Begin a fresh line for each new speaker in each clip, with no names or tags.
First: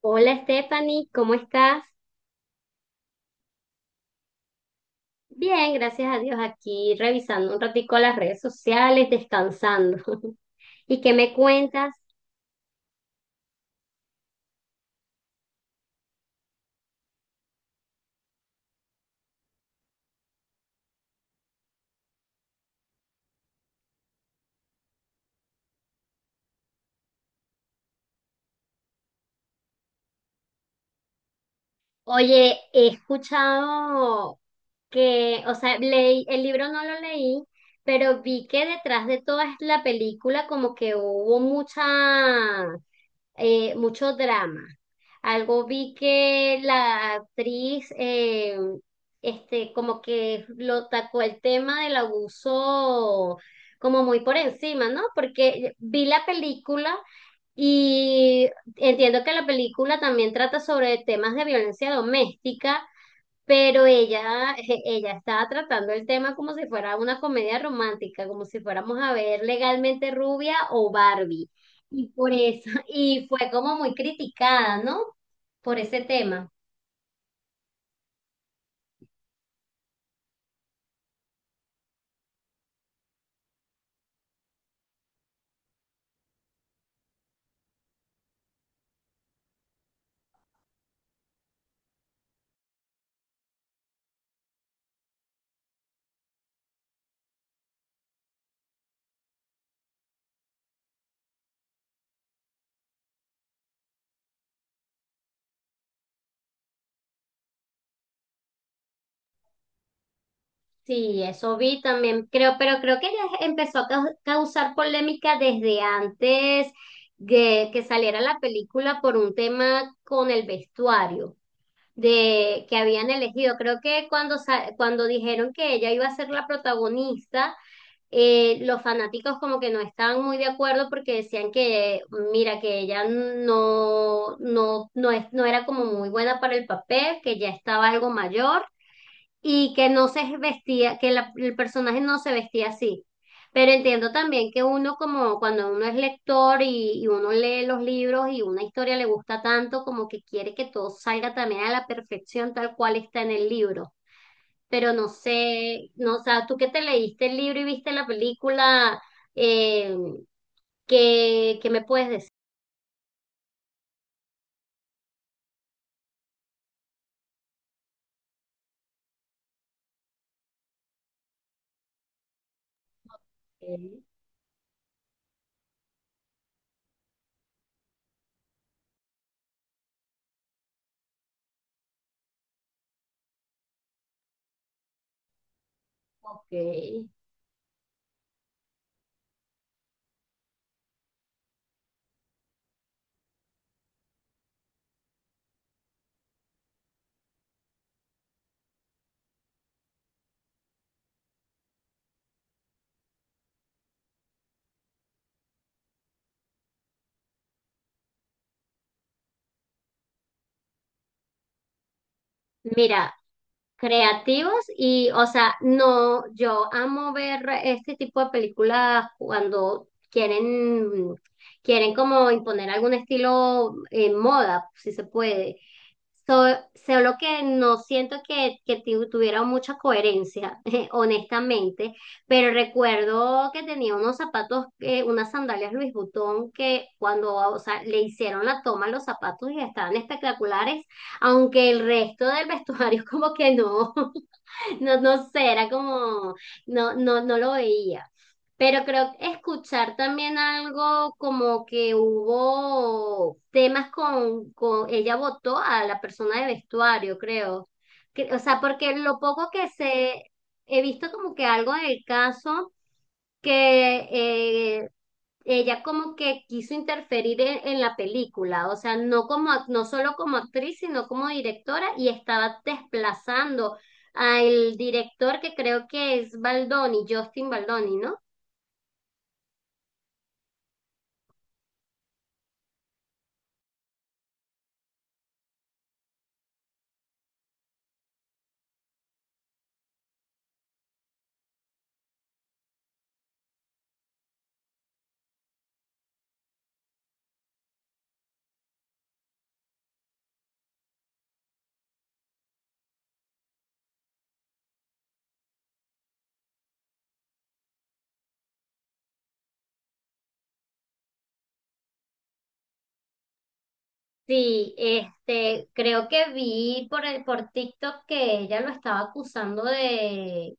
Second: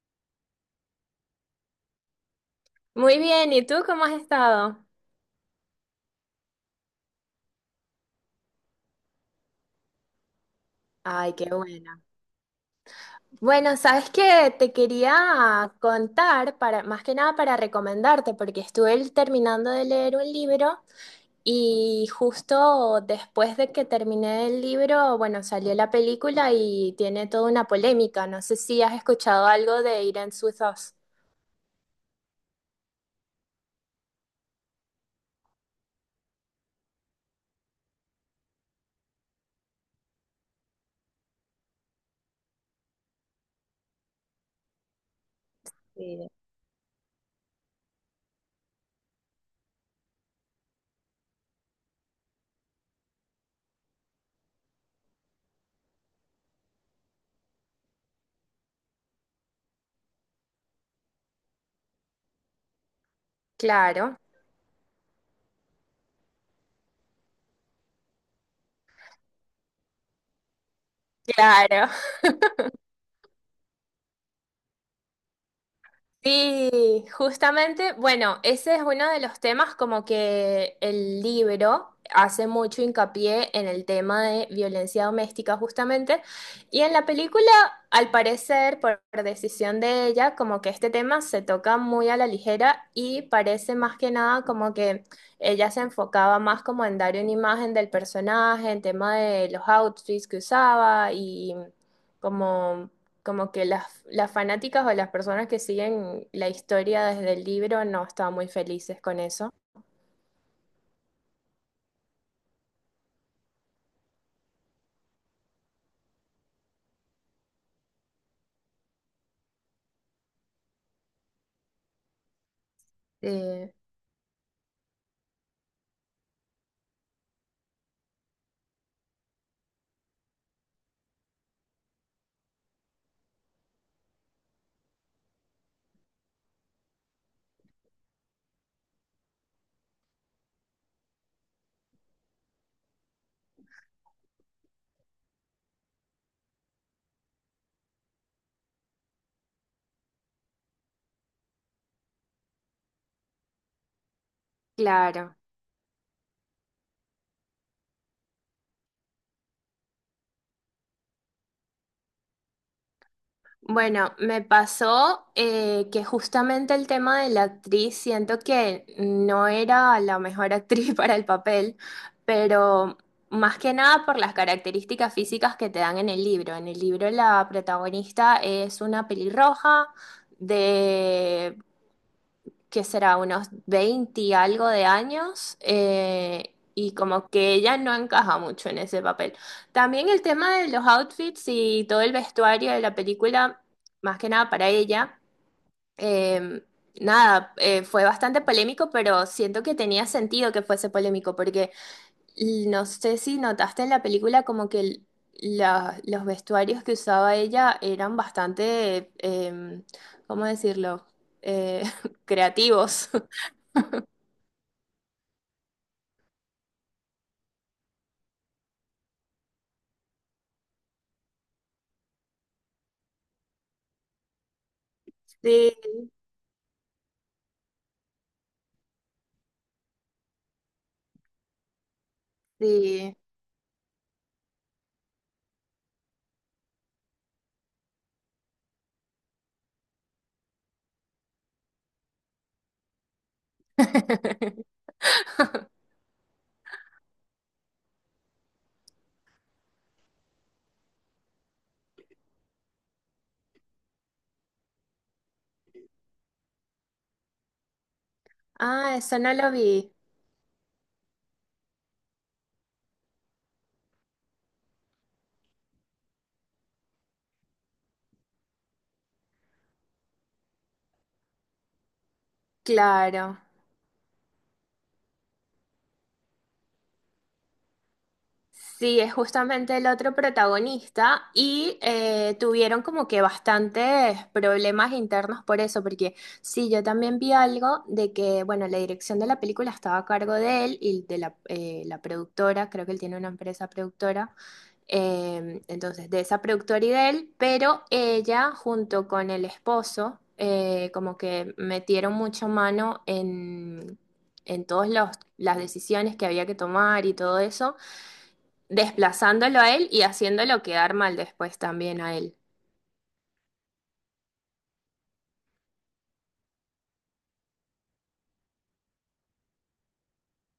Hola Stephanie, ¿cómo estás?
Muy bien, ¿y tú cómo has estado?
Bien, gracias a Dios, aquí revisando un ratico las redes sociales, descansando. ¿Y qué me
Ay, qué
cuentas?
buena. Bueno, sabes que te quería contar para, más que nada para recomendarte, porque estuve terminando de leer un libro y justo después de que terminé el libro, bueno, salió la película y tiene toda una polémica. No sé si has escuchado algo de Irene Suizos.
Oye, he escuchado leí, el libro no lo leí, pero vi que detrás de toda la película como que hubo mucho drama. Algo vi
Sí.
que la actriz, como que lo tacó el tema del abuso como muy por encima, ¿no? Porque vi la película y entiendo que la película también trata sobre temas de violencia doméstica, pero
Claro,
ella estaba tratando el tema como si fuera una comedia romántica, como si fuéramos a ver Legalmente Rubia o Barbie.
claro.
Y por eso, y fue como muy criticada, ¿no? Por ese tema.
Sí, justamente, bueno, ese es uno de los temas como que el libro hace mucho hincapié en el tema de violencia doméstica justamente, y en la película, al parecer, por decisión de ella, como que este tema se toca muy a la ligera y parece más que nada como que ella se enfocaba más como en dar una imagen del personaje, en tema de los outfits que usaba y como como que las fanáticas o las personas que siguen la historia desde el libro no estaban muy felices con eso.
Sí, eso vi también, creo, pero creo que ella empezó a causar polémica desde antes de que saliera la película por un tema con el vestuario de que habían elegido.
Eh,
Creo que cuando dijeron que ella iba a ser la protagonista, los fanáticos como que no estaban muy de acuerdo porque decían que, mira, que ella no era como muy buena para el papel, que ya estaba algo mayor y que no se vestía, que el personaje no se vestía así. Pero entiendo también que uno como cuando uno es lector y uno lee los libros y una historia le gusta tanto, como que quiere que todo salga también a la perfección tal cual está en el libro. Pero no
claro.
sé, no, o sea, tú que te leíste el libro y viste la película, eh, ¿qué me puedes decir?
Bueno, me pasó que justamente el tema de la actriz, siento que no era la mejor actriz para el papel, pero más que nada por las características físicas que te dan en el libro. En el libro la protagonista es una pelirroja de que será unos 20 y algo de años,
Ok.
y como que ella no encaja mucho en ese papel. También el tema de los outfits y todo el vestuario de la película, más que nada para ella, eh, nada, fue bastante polémico, pero siento que tenía sentido que fuese polémico, porque no sé si notaste en la película como que los vestuarios que usaba ella eran bastante, ¿cómo decirlo? Eh, creativos.
Mira, creativos y, o sea, no, yo amo ver este tipo de películas cuando quieren como imponer algún estilo en moda, si se puede.
Sí,
Solo que no siento que tuviera mucha coherencia, honestamente, pero
sí.
recuerdo que tenía unos unas sandalias Louis Vuitton que cuando, o sea, le hicieron la toma a los zapatos y estaban espectaculares, aunque el resto del vestuario como que no. No, no sé, era como, no lo veía. Pero creo que escuchar también algo como que hubo temas con ella votó a la persona de vestuario, creo. O sea, porque
Ah, eso
lo
no
poco
lo
que
vi.
se, he visto como que algo del caso que ella como que quiso interferir en la película, o sea, no como no solo como actriz, sino como directora y estaba
Claro.
desplazando al director que creo que es Baldoni, Justin Baldoni, ¿no?
Sí, es justamente el otro protagonista y tuvieron como que bastantes problemas internos por eso, porque sí, yo también vi algo de que, bueno, la dirección de la película estaba a cargo de él y de la, la productora, creo que él tiene una empresa productora. Entonces, de esa productora y de él, pero ella junto con el esposo, como que metieron mucho mano en todas las decisiones que había que tomar y todo eso, desplazándolo a él y haciéndolo quedar mal después también a él.
Sí, este, creo que vi por por TikTok que ella lo estaba acusando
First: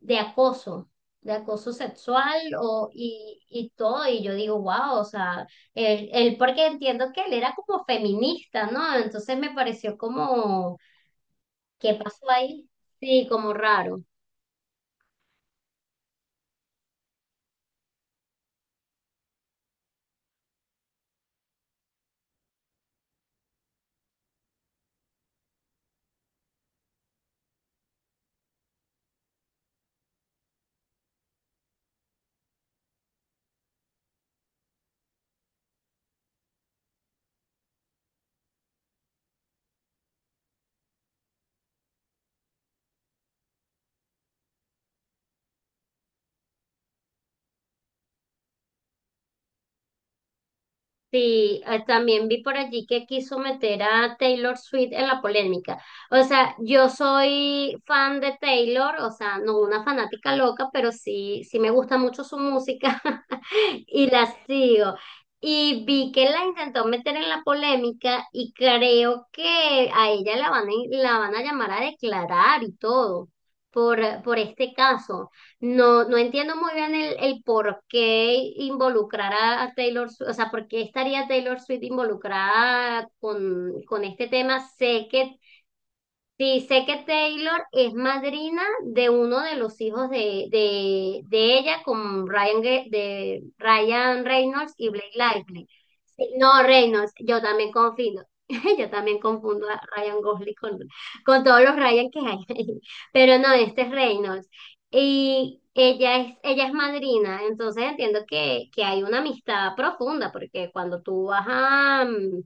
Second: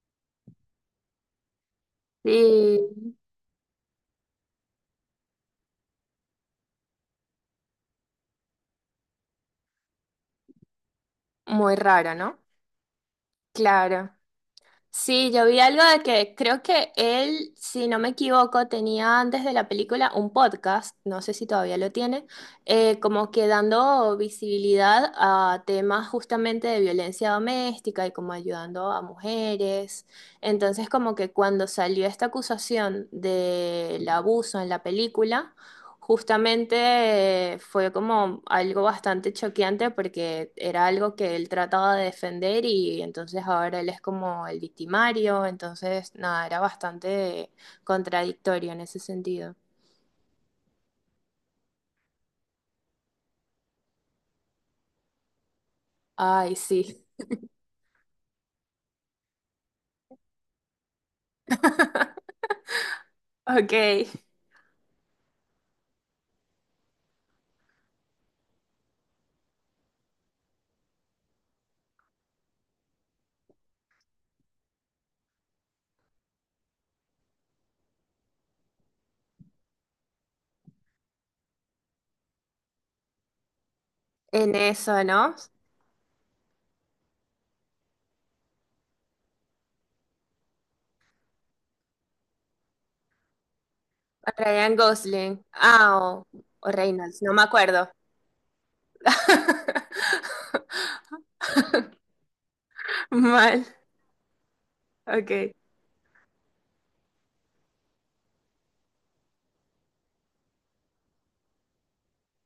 de acoso, de acoso sexual
Sí,
y todo. Y yo digo, wow, o sea, él, porque entiendo que él era como feminista, ¿no? Entonces me pareció como,
muy
¿qué
raro,
pasó
¿no?
ahí? Sí, como raro.
Claro. Sí, yo vi algo de que creo que él, si no me equivoco, tenía antes de la película un podcast, no sé si todavía lo tiene, como que dando visibilidad a temas justamente de violencia doméstica y como ayudando a mujeres. Entonces, como que cuando salió esta acusación del abuso en la película, justamente fue como algo bastante choqueante porque era algo que él trataba de defender y entonces ahora él es como el victimario, entonces nada, era bastante contradictorio en ese sentido.
Sí, también vi por allí que quiso meter a Taylor Swift en la polémica. O sea,
Ay,
yo
sí,
soy fan de Taylor, o sea, no una fanática loca, pero sí, sí me gusta mucho su música.
ok,
Y la sigo. Y vi que la intentó meter en la polémica y creo que a ella la van a llamar a declarar y todo por este caso. No, no entiendo muy bien el por qué involucrar a Taylor Swift, o sea, por qué estaría Taylor Swift involucrada con este
en
tema.
eso,
Sé
¿no?
que sí, sé que Taylor es madrina de uno de los hijos de ella con Ryan, de Ryan Reynolds
Ryan
y Blake
Gosling,
Lively.
ah,
Sí, no,
o
Reynolds,
Reynolds, no
yo
me
también
acuerdo.
confundo. Yo también confundo a Ryan Gosling con todos los Ryan que hay. Pero no,
Mal,
este es Reynolds.
ok.
Y ella es madrina, entonces entiendo que hay una amistad profunda, porque cuando tú vas a, mm,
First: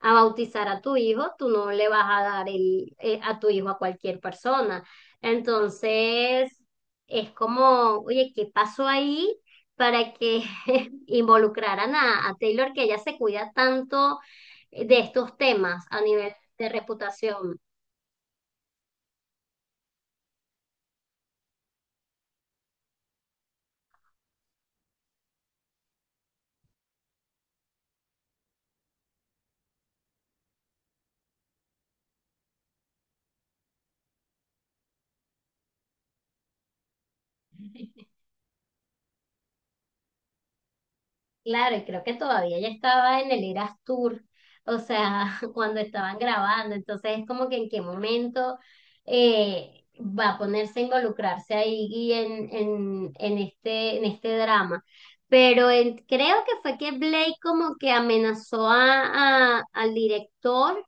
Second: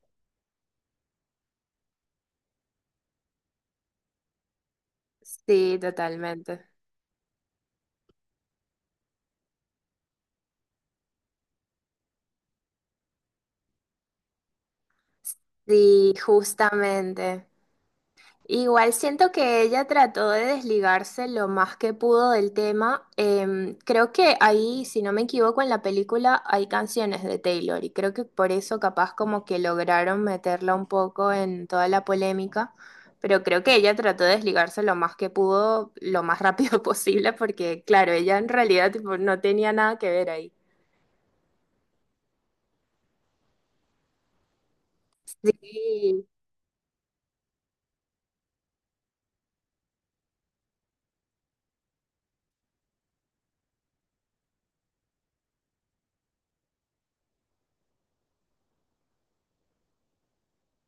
a bautizar a tu hijo, tú no le vas a dar a tu hijo a cualquier persona.
Sí,
Entonces,
totalmente.
es como, oye, ¿qué pasó ahí para que involucraran a Taylor, que ella se cuida tanto de estos temas a
Sí,
nivel de
justamente.
reputación?
Igual siento que ella trató de desligarse lo más que pudo del tema. Creo que ahí, si no me equivoco, en la película hay canciones de Taylor y creo que por eso capaz como que lograron meterla un poco en toda la polémica, pero creo que ella trató de desligarse lo más que pudo, lo más rápido posible, porque claro, ella en realidad tipo, no tenía nada que ver ahí.
Claro, y creo que todavía ya estaba en el Eras Tour, o sea, cuando estaban
Sí,
grabando, entonces es como que en qué momento va a ponerse a involucrarse ahí y en este drama. Pero creo que fue que Blake como que amenazó al director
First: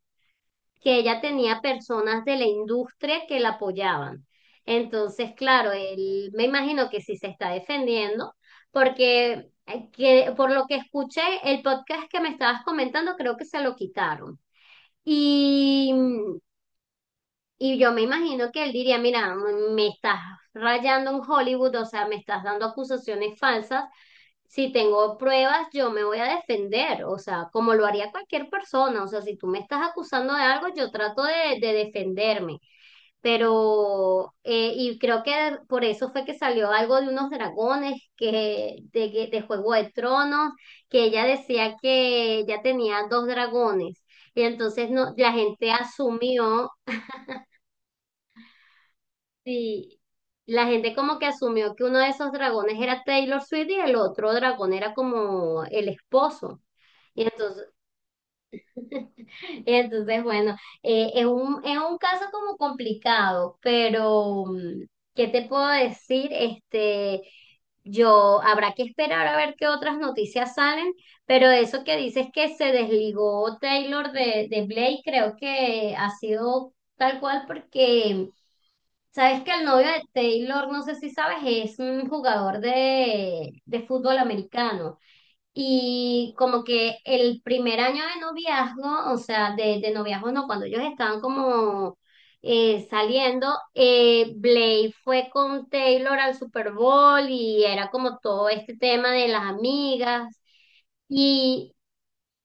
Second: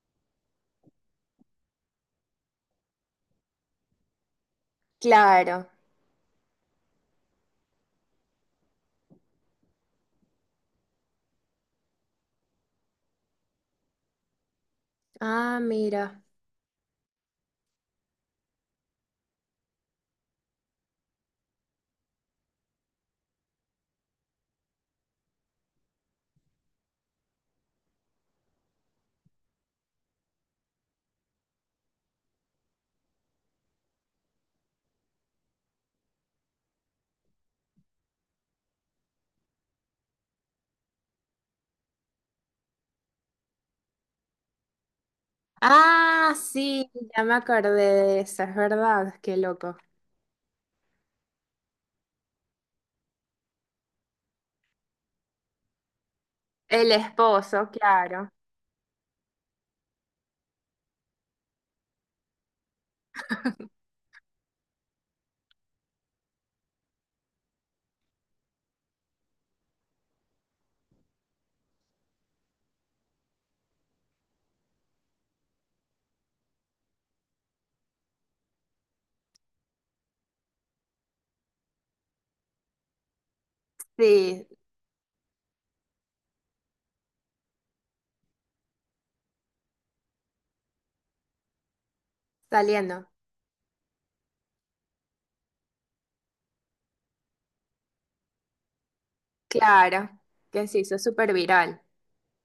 que ella tenía personas de la industria que la apoyaban. Entonces,
claro.
claro, él me imagino que sí se está defendiendo, porque por lo que escuché, el podcast que me estabas comentando creo que se lo quitaron.
Ah,
Y,
mira.
y yo me imagino que él diría, mira, me estás rayando en Hollywood, o sea, me estás dando acusaciones falsas si tengo pruebas, yo me voy a defender, o sea, como lo haría cualquier persona, o sea, si tú me estás acusando de algo, yo trato de defenderme, pero, y creo que por eso fue que salió algo de unos dragones, de Juego de Tronos, que ella decía que ella tenía dos dragones, y entonces no, la gente
Ah,
asumió,
sí, ya me acordé de eso, es verdad, qué loco.
y la gente como que asumió que uno de esos dragones era Taylor Swift y el otro dragón era como el esposo.
El
Y entonces,
esposo, claro.
y entonces bueno, es un caso como complicado, pero mm, ¿qué te puedo decir? Este, yo habrá que esperar a ver qué otras noticias salen, pero eso que dices que se desligó Taylor de Blake, creo que ha sido tal cual porque sabes que el novio de Taylor, no sé si sabes, es un jugador de fútbol
Sí,
americano. Y como que el primer año de noviazgo, o sea, de noviazgo no, cuando ellos estaban como
saliendo.
saliendo, Blake fue con Taylor al Super Bowl y era como todo este tema de las
Claro,
amigas.
que se hizo súper
Y
viral.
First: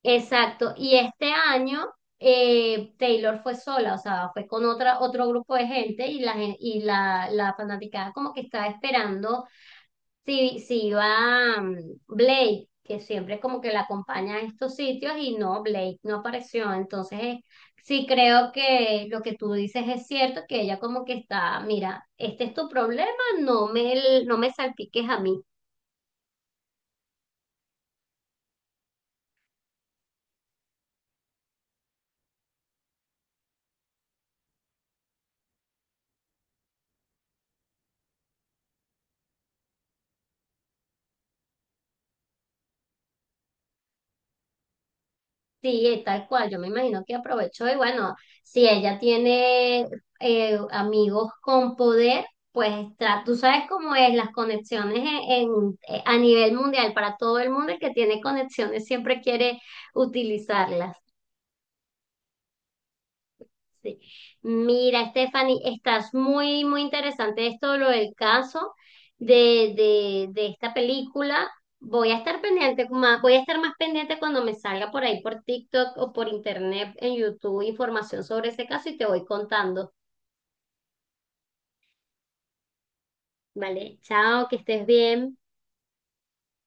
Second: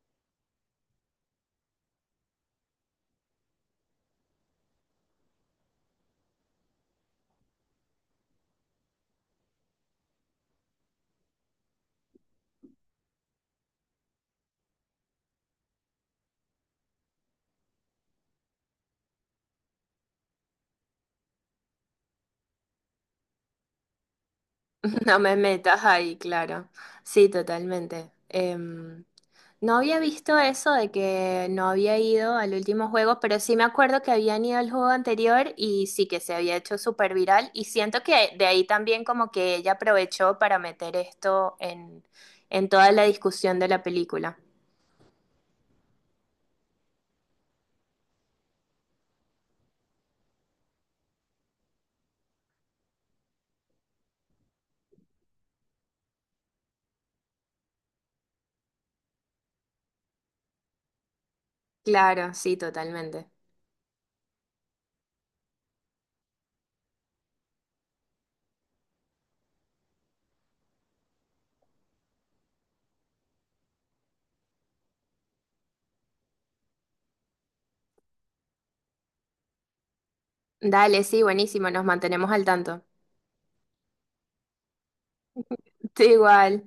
exacto, y este año Taylor fue sola, o sea, fue con otro grupo de gente y la, gen- y la fanaticada como que estaba esperando si, si iba mm, Blake, que siempre como que la acompaña a estos sitios y no, Blake no apareció. Entonces, sí creo que lo que tú dices es cierto, que ella como que está, mira, este es tu problema, no me salpiques
No
a
me
mí.
metas ahí, claro. Sí, totalmente. No había visto eso de que no había ido al último juego, pero sí me acuerdo que habían ido al juego anterior y sí que se había hecho súper viral. Y siento que de ahí también como que ella aprovechó para meter esto en toda la discusión de la película.
Sí, tal cual, yo me imagino que aprovechó y bueno, si ella tiene amigos con poder, pues tú sabes cómo es las conexiones a nivel mundial, para todo el mundo el que tiene conexiones siempre quiere utilizarlas.
Claro, sí, totalmente.
Sí. Mira, Stephanie, estás muy interesante esto, lo del caso de esta película. Voy a estar pendiente, más, voy a estar más pendiente cuando me salga por ahí por TikTok o por internet, en YouTube, información sobre ese caso y te voy contando.
Dale, sí, buenísimo, nos mantenemos al tanto.
Vale, chao, que estés bien.
Tú igual.